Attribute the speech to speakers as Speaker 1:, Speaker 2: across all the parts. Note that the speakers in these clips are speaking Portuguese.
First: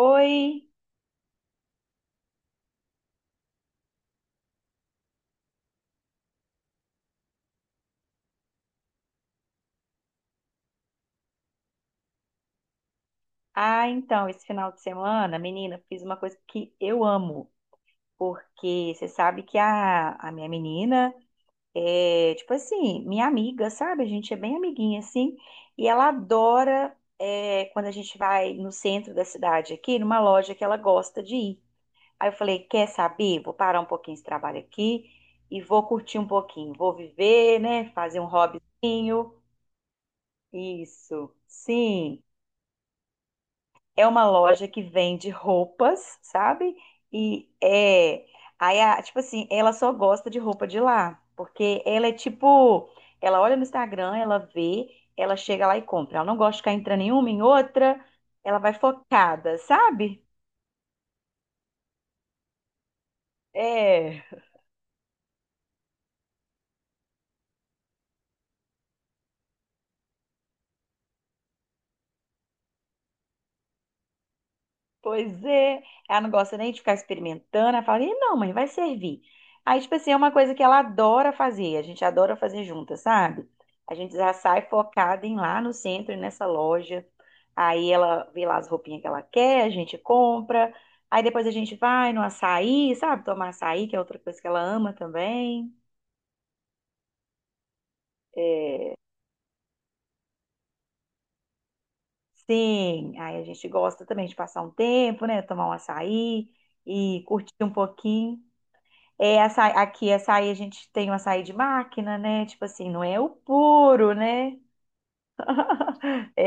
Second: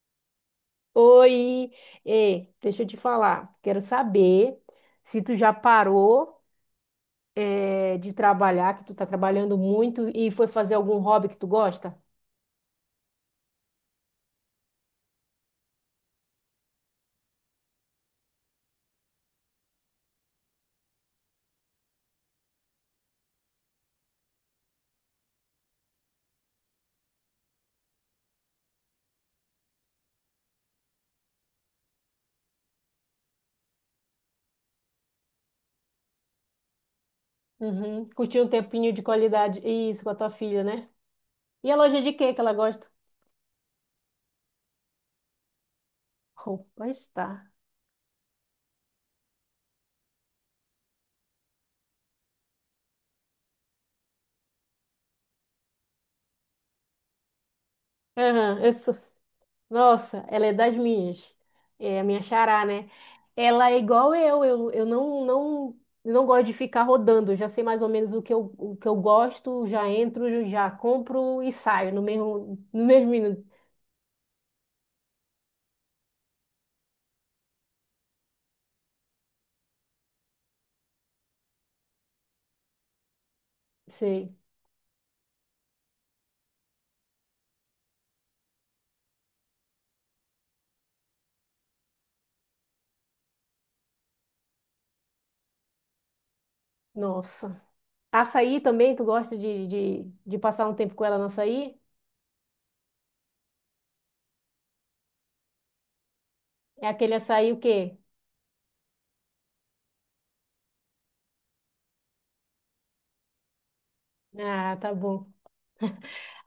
Speaker 1: Oi!
Speaker 2: Oi. Ei, deixa eu te falar. Quero saber se tu já parou, de trabalhar, que tu tá trabalhando muito e foi fazer algum hobby que tu gosta?
Speaker 1: Ah, então, esse final de semana, menina, fiz uma coisa que eu amo, porque você sabe que a minha menina é, tipo assim, minha amiga, sabe? A gente é bem amiguinha, assim, e ela adora é, quando a gente vai no centro da cidade aqui, numa loja que ela gosta de ir. Aí eu falei, quer saber? Vou parar um pouquinho esse trabalho aqui e vou curtir um pouquinho, vou viver, né?
Speaker 2: Uhum.
Speaker 1: Fazer um
Speaker 2: Curtir um tempinho de
Speaker 1: hobbyzinho.
Speaker 2: qualidade. Isso, com a tua filha, né?
Speaker 1: Isso,
Speaker 2: E a loja de
Speaker 1: sim.
Speaker 2: quê que ela gosta?
Speaker 1: É uma loja que vende roupas, sabe?
Speaker 2: Roupa
Speaker 1: E
Speaker 2: está.
Speaker 1: é. Aí, tipo assim, ela só gosta de roupa de lá. Porque ela é tipo. Ela olha no Instagram, ela vê, ela chega lá e compra. Ela não gosta de ficar entrando em uma, em outra. Ela
Speaker 2: Aham, eu
Speaker 1: vai
Speaker 2: sou.
Speaker 1: focada, sabe?
Speaker 2: Nossa, ela é das minhas. É a minha xará, né? Ela é igual
Speaker 1: É.
Speaker 2: eu, eu não, não, eu não gosto de ficar rodando, eu já sei mais ou menos o que eu gosto, já entro, já compro e saio no mesmo, no mesmo minuto.
Speaker 1: Pois é, ela não gosta nem de ficar experimentando. Ela fala, "Ih, não, mãe, vai servir." Aí, tipo assim, é uma coisa que ela adora fazer, a gente adora fazer juntas, sabe? A gente já
Speaker 2: Sei.
Speaker 1: sai focada em ir lá no centro, nessa loja. Aí ela vê lá as roupinhas que ela quer, a gente compra. Aí depois a gente vai no açaí, sabe? Tomar açaí, que é outra coisa que ela ama também.
Speaker 2: Nossa. Açaí também, tu gosta de passar um tempo com ela no açaí?
Speaker 1: Sim, aí a gente gosta também de passar um tempo, né? Tomar um açaí
Speaker 2: É aquele
Speaker 1: e
Speaker 2: açaí
Speaker 1: curtir
Speaker 2: o
Speaker 1: um
Speaker 2: quê?
Speaker 1: pouquinho. É açaí, aqui açaí a gente tem o açaí de máquina, né? Tipo assim, não é o puro, né?
Speaker 2: Ah, tá bom.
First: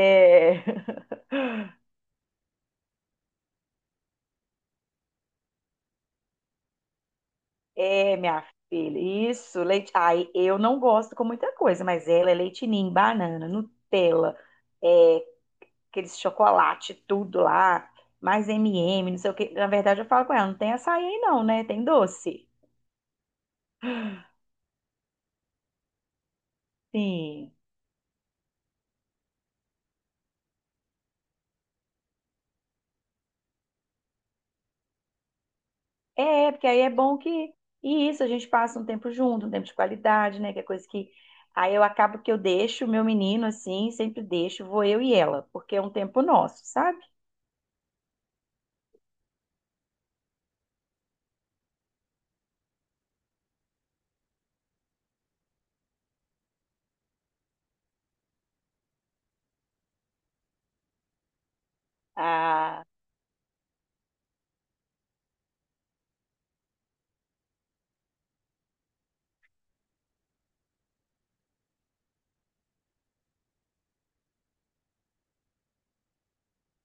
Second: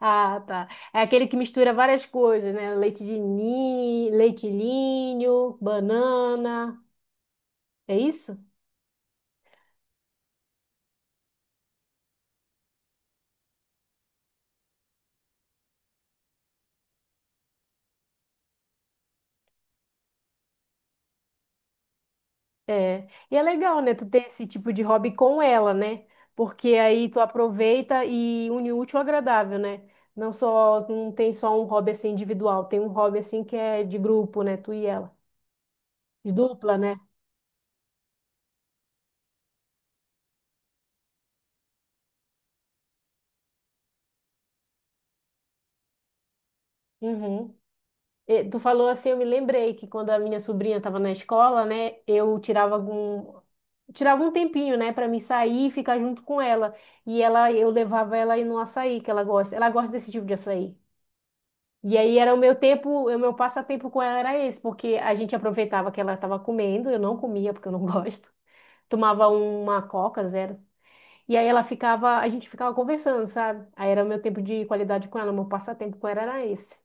Speaker 2: Ah, tá. É aquele que mistura várias coisas, né? Leite de ninho, leite ninho, banana. É
Speaker 1: é
Speaker 2: isso?
Speaker 1: minha filha, isso, leite. Ai, eu não gosto com muita coisa, mas ela é leite ninho, banana, Nutella, é, aqueles chocolate, tudo lá, mais M&M, não sei o que. Na verdade, eu falo com ela, não tem açaí aí não, né? Tem doce.
Speaker 2: É. E é legal, né? Tu ter esse tipo de hobby com ela, né? Porque aí tu
Speaker 1: Sim.
Speaker 2: aproveita e une o útil ao agradável, né? Não só, não tem só um hobby assim individual, tem um hobby assim que é de grupo, né? Tu e ela. De
Speaker 1: É, porque
Speaker 2: dupla,
Speaker 1: aí é
Speaker 2: né?
Speaker 1: bom que. E isso, a gente passa um tempo junto, um tempo de qualidade, né? Que é coisa que. Aí eu acabo que eu deixo o meu menino assim, sempre deixo, vou eu e ela, porque é um tempo nosso, sabe?
Speaker 2: Uhum. E tu falou assim, eu me lembrei que quando a minha sobrinha estava na escola, né? Eu tirava algum. Tirava um tempinho, né, para mim sair e ficar junto com ela. E ela, eu levava ela aí no açaí que ela gosta. Ela gosta desse tipo de açaí. E aí era o meu
Speaker 1: Ah,
Speaker 2: tempo, o meu passatempo com ela era esse, porque a gente aproveitava que ela estava comendo, eu não comia porque eu não gosto. Tomava uma Coca zero. E aí ela ficava, a gente ficava conversando, sabe? Aí era o meu tempo de qualidade com ela, o meu passatempo com ela era esse.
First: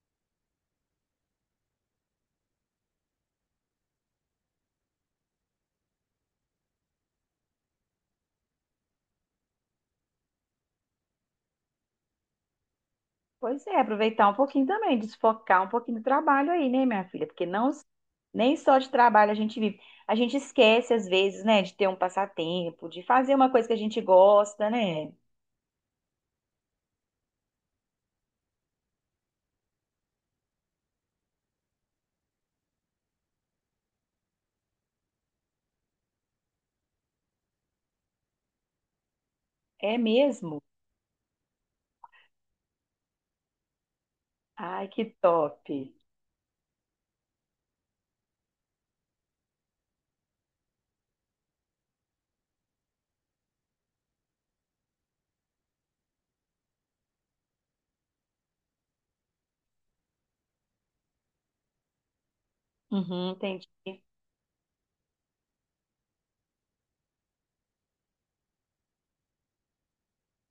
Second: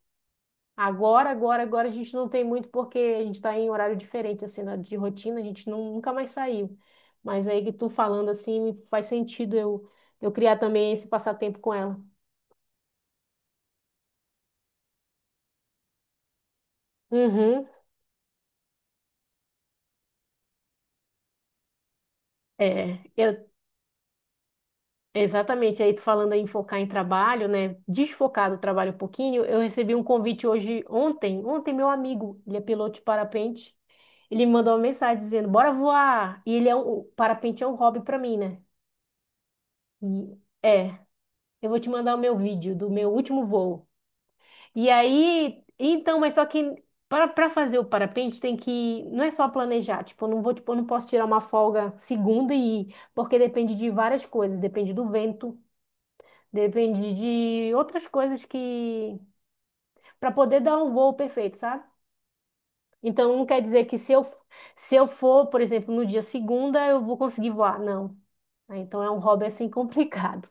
Speaker 2: Agora a gente não tem muito porque a gente está em horário diferente, assim, na- de rotina, a gente não, nunca mais saiu. Mas aí que tu falando assim, faz sentido eu criar também esse passatempo com ela.
Speaker 1: pois é, aproveitar um pouquinho também, desfocar um pouquinho do trabalho aí, né, minha filha? Porque
Speaker 2: Uhum.
Speaker 1: não, nem só de trabalho a gente vive. A gente esquece, às vezes, né, de ter um passatempo,
Speaker 2: É,
Speaker 1: de fazer uma
Speaker 2: eu,
Speaker 1: coisa que a gente gosta, né?
Speaker 2: Exatamente, aí tu falando em focar em trabalho, né? Desfocar do trabalho um pouquinho, eu recebi um convite hoje, ontem, ontem meu amigo, ele é piloto de parapente, ele me mandou uma mensagem dizendo, bora voar, e ele é um, o parapente é um hobby pra mim, né?
Speaker 1: É
Speaker 2: E,
Speaker 1: mesmo?
Speaker 2: é, eu vou te mandar o meu vídeo do meu último voo.
Speaker 1: Ai,
Speaker 2: E
Speaker 1: que top.
Speaker 2: aí, então, mas só que para fazer o parapente tem que, não é só planejar, tipo, eu não vou, tipo, eu não posso tirar uma folga segunda e ir, porque depende de várias coisas, depende do vento, depende de outras coisas que para poder dar um voo perfeito, sabe?
Speaker 1: Uhum,
Speaker 2: Então não quer dizer que
Speaker 1: entendi.
Speaker 2: se eu for, por exemplo, no dia segunda, eu vou conseguir voar, não. Ah, então é um hobby assim complicado.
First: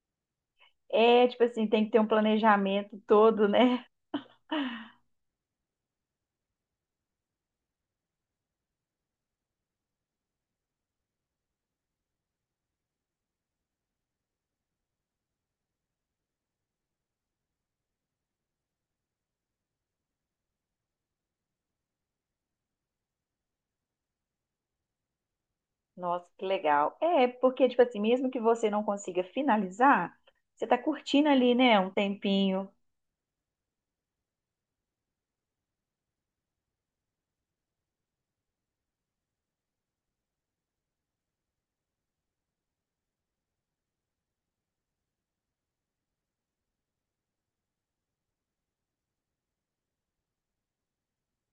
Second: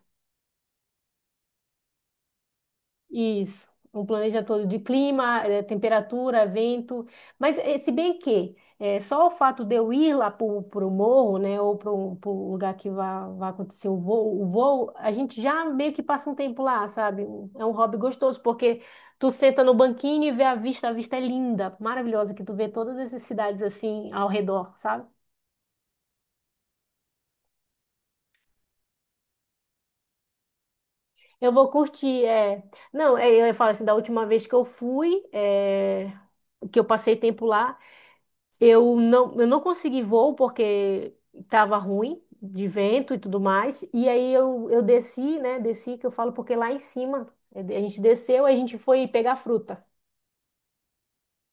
Speaker 1: É, tipo assim, tem que ter um planejamento todo,
Speaker 2: Isso,
Speaker 1: né?
Speaker 2: um planeta todo de clima, temperatura, vento. Mas se bem que só o fato de eu ir lá pro, pro morro, né, ou pro, pro lugar que vai, vai acontecer o voo, a gente já meio que passa um tempo lá, sabe? É um hobby gostoso, porque tu senta no banquinho e vê a vista é linda, maravilhosa, que tu vê todas essas cidades assim ao redor, sabe?
Speaker 1: Nossa, que legal. É, porque, tipo assim, mesmo que você não consiga finalizar, você tá curtindo
Speaker 2: Eu
Speaker 1: ali,
Speaker 2: vou
Speaker 1: né? Um
Speaker 2: curtir, é...
Speaker 1: tempinho.
Speaker 2: Não, é, eu falo assim, da última vez que eu fui, é, que eu passei tempo lá, eu não consegui voo porque estava ruim de vento e tudo mais. E aí eu desci, né? Desci, que eu falo, porque lá em cima a gente desceu, a gente foi pegar fruta.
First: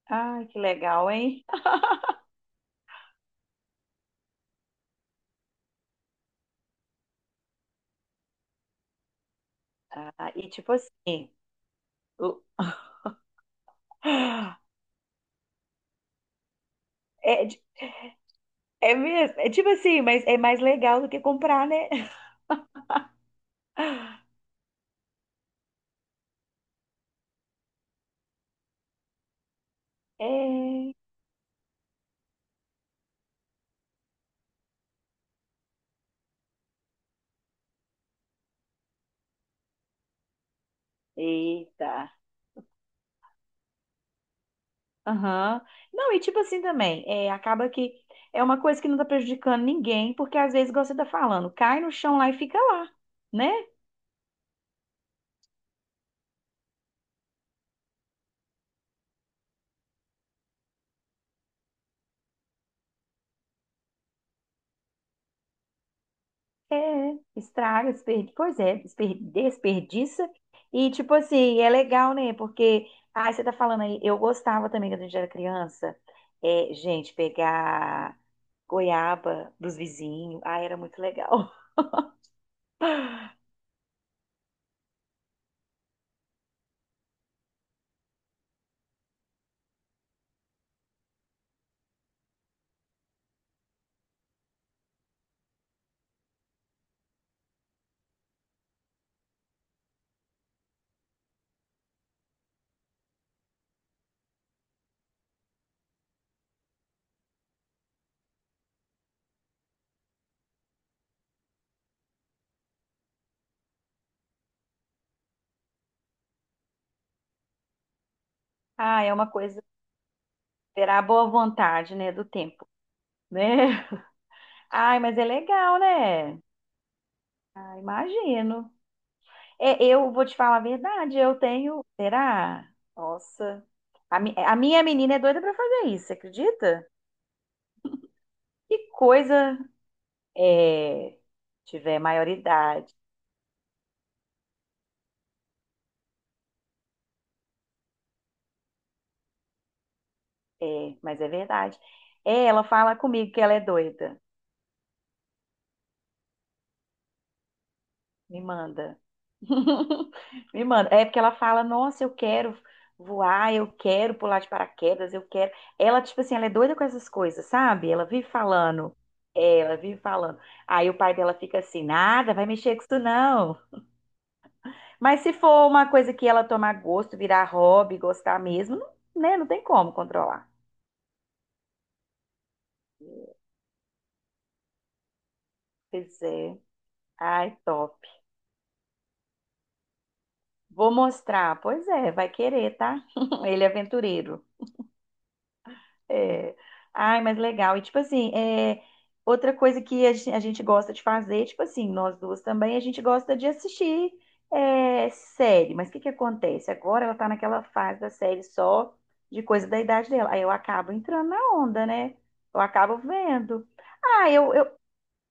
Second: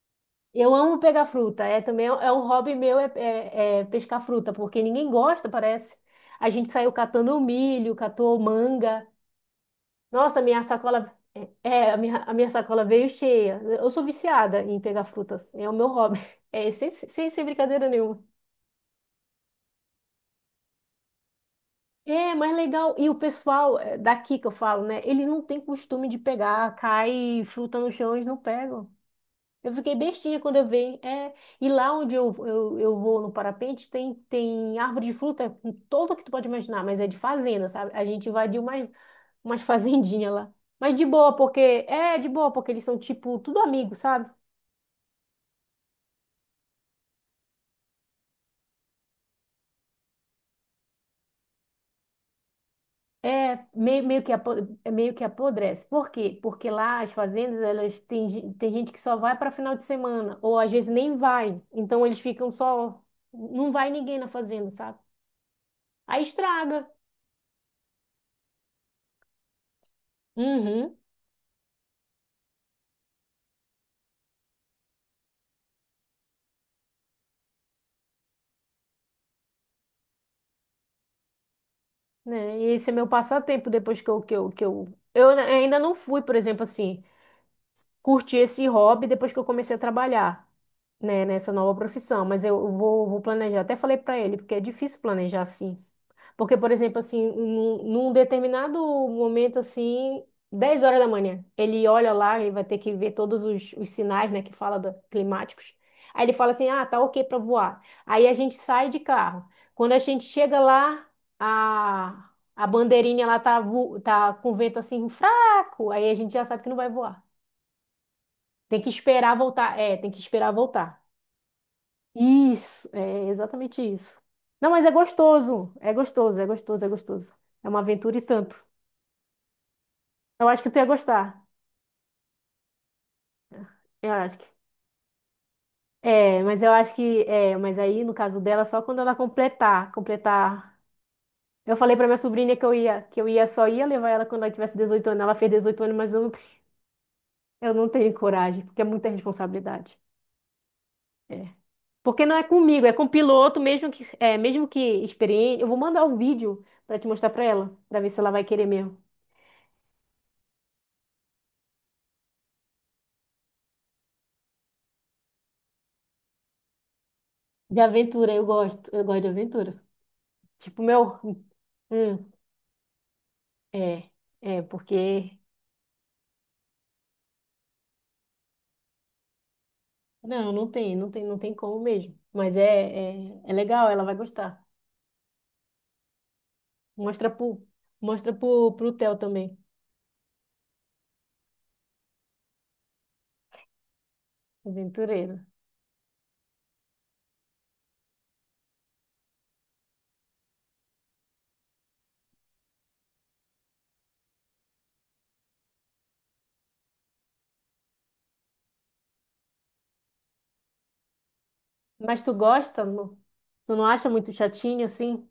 Speaker 1: Ai, que
Speaker 2: Eu amo
Speaker 1: legal,
Speaker 2: pegar
Speaker 1: hein?
Speaker 2: fruta. É também é um hobby meu, é pescar fruta, porque ninguém gosta, parece. A gente saiu catando milho, catou manga.
Speaker 1: Ah,
Speaker 2: Nossa,
Speaker 1: e
Speaker 2: minha
Speaker 1: tipo
Speaker 2: sacola.
Speaker 1: assim,
Speaker 2: É, é, a
Speaker 1: o-
Speaker 2: minha sacola veio cheia. Eu sou viciada em pegar frutas. É o meu hobby. É, sem
Speaker 1: é,
Speaker 2: brincadeira nenhuma.
Speaker 1: é mesmo, é tipo assim, mas é mais legal do que comprar, né?
Speaker 2: É, mas é legal. E o pessoal daqui que eu falo, né? Ele não tem costume de pegar, cai fruta no chão, eles não pegam. Eu fiquei bestinha quando eu
Speaker 1: É.
Speaker 2: vi. É, e lá onde eu vou no parapente, tem, tem árvore de fruta com todo que tu pode imaginar, mas é de fazenda, sabe? A gente invadiu umas, umas fazendinhas lá. Mas de boa, porque.
Speaker 1: Eita.
Speaker 2: É, de boa, porque eles são tipo tudo amigos, sabe?
Speaker 1: Aham. Não, e tipo assim também, é, acaba que é uma coisa que não tá prejudicando ninguém, porque às vezes, igual você tá falando, cai no chão lá e fica lá, né?
Speaker 2: É meio, meio que apo- é meio que apodrece. Por quê? Porque lá as fazendas, elas têm, gen- tem gente que só vai para final de semana, ou às vezes nem vai. Então eles ficam só. Não vai ninguém na fazenda, sabe? Aí estraga.
Speaker 1: É, estraga, desperdiça. E,
Speaker 2: Uhum.
Speaker 1: tipo assim, é legal, né? Porque, ah, você tá falando aí, eu gostava também quando a gente era criança, é, gente, pegar goiaba dos vizinhos, ah, era muito legal.
Speaker 2: Né? E esse é meu passatempo depois que eu ainda não fui, por exemplo, assim. Curti esse hobby depois que eu comecei a trabalhar, né, nessa nova profissão. Mas eu vou, vou planejar. Até falei para ele, porque é difícil planejar assim. Porque, por exemplo, assim, num determinado momento, assim, 10 horas da manhã, ele olha lá, ele vai ter que ver todos os sinais, né, que fala da- climáticos. Aí ele fala assim: ah, tá ok para voar. Aí a gente sai de carro. Quando a gente chega lá, a, a bandeirinha lá tá, vo- tá com vento assim fraco, aí a gente já sabe que não vai voar. Tem que
Speaker 1: Ah, é uma
Speaker 2: esperar
Speaker 1: coisa,
Speaker 2: voltar. É, tem que esperar
Speaker 1: terá a
Speaker 2: voltar.
Speaker 1: boa vontade, né, do tempo,
Speaker 2: Isso, é
Speaker 1: né?
Speaker 2: exatamente isso. Não, mas é
Speaker 1: Ai, mas é
Speaker 2: gostoso.
Speaker 1: legal,
Speaker 2: É gostoso,
Speaker 1: né?
Speaker 2: é gostoso, é gostoso. É
Speaker 1: Ah,
Speaker 2: uma aventura e tanto.
Speaker 1: imagino. É, eu vou te
Speaker 2: Eu
Speaker 1: falar a
Speaker 2: acho que tu ia
Speaker 1: verdade, eu
Speaker 2: gostar.
Speaker 1: tenho, será? Nossa,
Speaker 2: Eu
Speaker 1: a,
Speaker 2: acho que.
Speaker 1: a minha menina é doida pra fazer isso, você
Speaker 2: É, mas eu
Speaker 1: acredita?
Speaker 2: acho que. É, mas aí, no caso dela,
Speaker 1: Que
Speaker 2: só quando ela
Speaker 1: coisa
Speaker 2: completar. Completar.
Speaker 1: é,
Speaker 2: Eu falei
Speaker 1: tiver
Speaker 2: pra minha sobrinha que
Speaker 1: maioridade.
Speaker 2: eu ia só ia levar ela quando ela tivesse 18 anos. Ela fez 18 anos, mas eu não tenho coragem, porque é muita responsabilidade.
Speaker 1: É, mas é
Speaker 2: É.
Speaker 1: verdade.
Speaker 2: Porque não é
Speaker 1: É, ela
Speaker 2: comigo, é
Speaker 1: fala
Speaker 2: com o
Speaker 1: comigo que ela é
Speaker 2: piloto,
Speaker 1: doida.
Speaker 2: mesmo que experiente. Eu vou mandar o vídeo pra te mostrar pra ela, pra ver se ela
Speaker 1: Me
Speaker 2: vai querer mesmo.
Speaker 1: manda. Me manda. É porque ela fala, nossa, eu quero voar, eu quero pular de paraquedas, eu quero. Ela, tipo assim, ela é doida com essas coisas,
Speaker 2: De
Speaker 1: sabe? Ela vive
Speaker 2: aventura, eu gosto.
Speaker 1: falando.
Speaker 2: Eu gosto de
Speaker 1: É, ela
Speaker 2: aventura.
Speaker 1: vive falando.
Speaker 2: Tipo,
Speaker 1: Aí o pai
Speaker 2: meu.
Speaker 1: dela fica assim,
Speaker 2: Hum.
Speaker 1: nada, vai mexer com isso não.
Speaker 2: É,
Speaker 1: Mas se
Speaker 2: porque.
Speaker 1: for uma coisa que ela tomar gosto, virar hobby, gostar mesmo, não, né? Não tem como controlar.
Speaker 2: Não, não tem como mesmo. Mas é, é legal, ela vai gostar.
Speaker 1: Pois é.
Speaker 2: Mostra
Speaker 1: Ai,
Speaker 2: pro,
Speaker 1: top.
Speaker 2: pro Theo também,
Speaker 1: Vou mostrar. Pois é, vai querer, tá? Ele é aventureiro.
Speaker 2: aventureiro.
Speaker 1: É. Ai, mas legal. E tipo assim, é... outra coisa que a gente gosta de fazer, tipo assim, nós duas também, a gente gosta de assistir é, série. Mas o que que acontece? Agora ela tá naquela fase da série só de coisa da idade dela. Aí eu acabo entrando na onda, né?
Speaker 2: Mas tu
Speaker 1: Eu
Speaker 2: gosta,
Speaker 1: acabo
Speaker 2: amor?
Speaker 1: vendo.
Speaker 2: Tu não acha
Speaker 1: Ah,
Speaker 2: muito
Speaker 1: eu...
Speaker 2: chatinho assim?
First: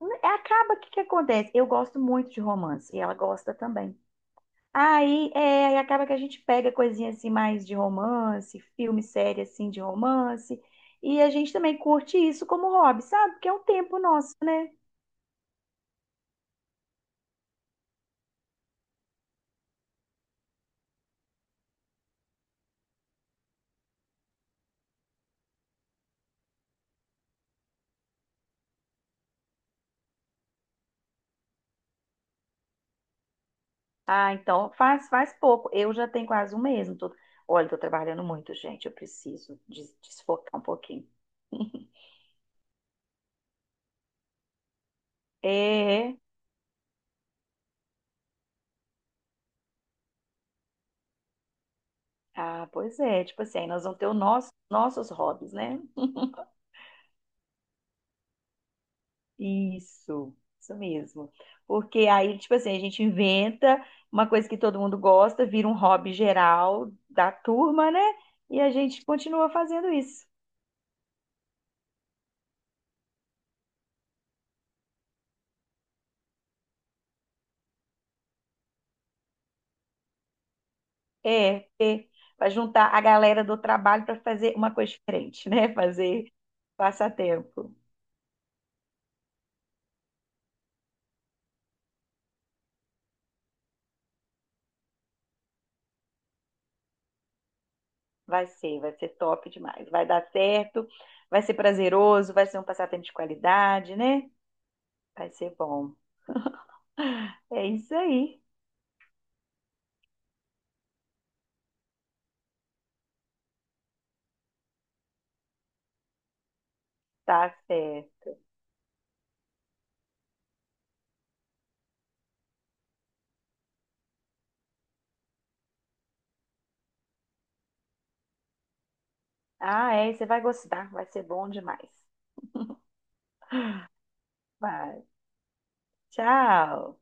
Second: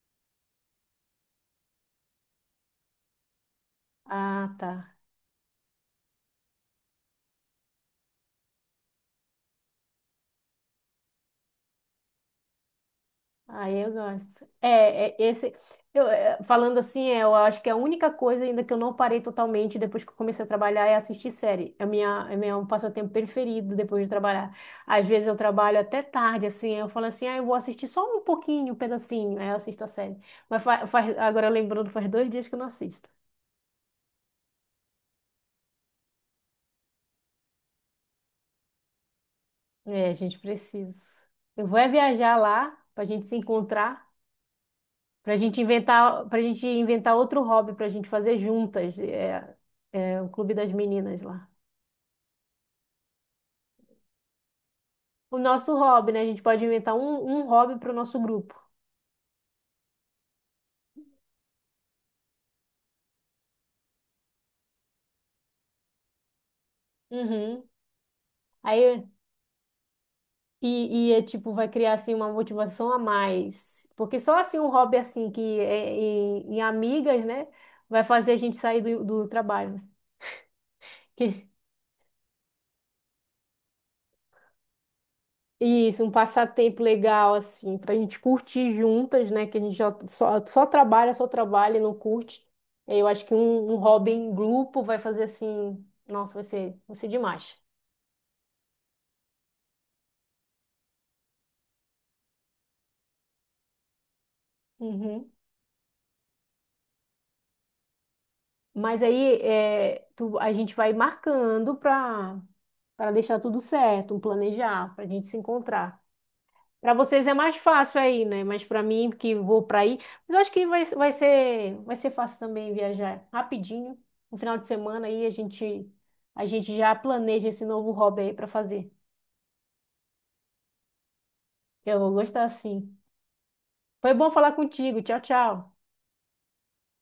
Speaker 1: né, acaba, o que que acontece? Eu gosto muito de romance e ela gosta também.
Speaker 2: Ah, tá.
Speaker 1: Aí, é, aí acaba que a gente pega coisinha assim mais de romance, filme, série assim de romance, e a gente também curte isso como hobby, sabe? Porque é um
Speaker 2: Aí eu
Speaker 1: tempo nosso,
Speaker 2: gosto.
Speaker 1: né?
Speaker 2: Falando assim, eu acho que a única coisa ainda que eu não parei totalmente depois que eu comecei a trabalhar é assistir série. É minha, é meu passatempo preferido depois de trabalhar. Às vezes eu trabalho até tarde, assim, eu falo assim, ah, eu vou assistir só um pouquinho, um pedacinho, aí eu assisto a série. Mas faz, agora lembrando, faz 2 dias que eu não assisto.
Speaker 1: Ah, então faz pouco. Eu já tenho quase um mês. Não tô... Olha, tô trabalhando muito, gente. Eu preciso
Speaker 2: É, a gente
Speaker 1: desfocar um
Speaker 2: precisa.
Speaker 1: pouquinho.
Speaker 2: Eu vou é viajar lá pra gente se encontrar.
Speaker 1: É.
Speaker 2: Pra gente inventar outro hobby pra gente fazer juntas. É, é o Clube das Meninas lá.
Speaker 1: Ah, pois é. Tipo assim, aí nós vamos ter os nossos
Speaker 2: O
Speaker 1: hobbies,
Speaker 2: nosso
Speaker 1: né?
Speaker 2: hobby, né? A gente pode inventar um, um hobby pro nosso grupo.
Speaker 1: Isso, isso mesmo. Porque aí, tipo assim, a gente inventa uma coisa que todo mundo gosta, vira um hobby geral da
Speaker 2: Uhum.
Speaker 1: turma, né? E a gente
Speaker 2: Aí,
Speaker 1: continua fazendo isso.
Speaker 2: e é tipo, vai criar assim uma motivação a mais. Porque só assim um hobby assim que em amigas, né? Vai fazer a gente sair do, do trabalho.
Speaker 1: É, é para juntar a galera do trabalho para fazer uma coisa diferente, né?
Speaker 2: Isso, um
Speaker 1: Fazer
Speaker 2: passatempo legal,
Speaker 1: passatempo.
Speaker 2: assim, pra gente curtir juntas, né? Que a gente já só, só trabalha e não curte. Eu acho que um hobby em grupo vai fazer assim, nossa, vai ser demais.
Speaker 1: Vai ser top demais. Vai dar certo, vai ser prazeroso, vai ser um passatempo de qualidade, né? Vai
Speaker 2: Uhum.
Speaker 1: ser bom. É isso aí,
Speaker 2: Mas aí é, tu- a gente vai marcando pra para deixar tudo certo, um planejar, pra gente se encontrar. Para vocês é
Speaker 1: tá
Speaker 2: mais fácil aí,
Speaker 1: certo.
Speaker 2: né? Mas para mim, que vou para aí, mas eu acho que vai, vai ser fácil também viajar rapidinho. No final de semana aí a gente já planeja esse novo hobby aí para fazer.
Speaker 1: Ah, é, você vai gostar, vai ser bom demais.
Speaker 2: Eu vou gostar sim. Foi bom falar contigo.
Speaker 1: Vai,
Speaker 2: Tchau, tchau.
Speaker 1: tchau.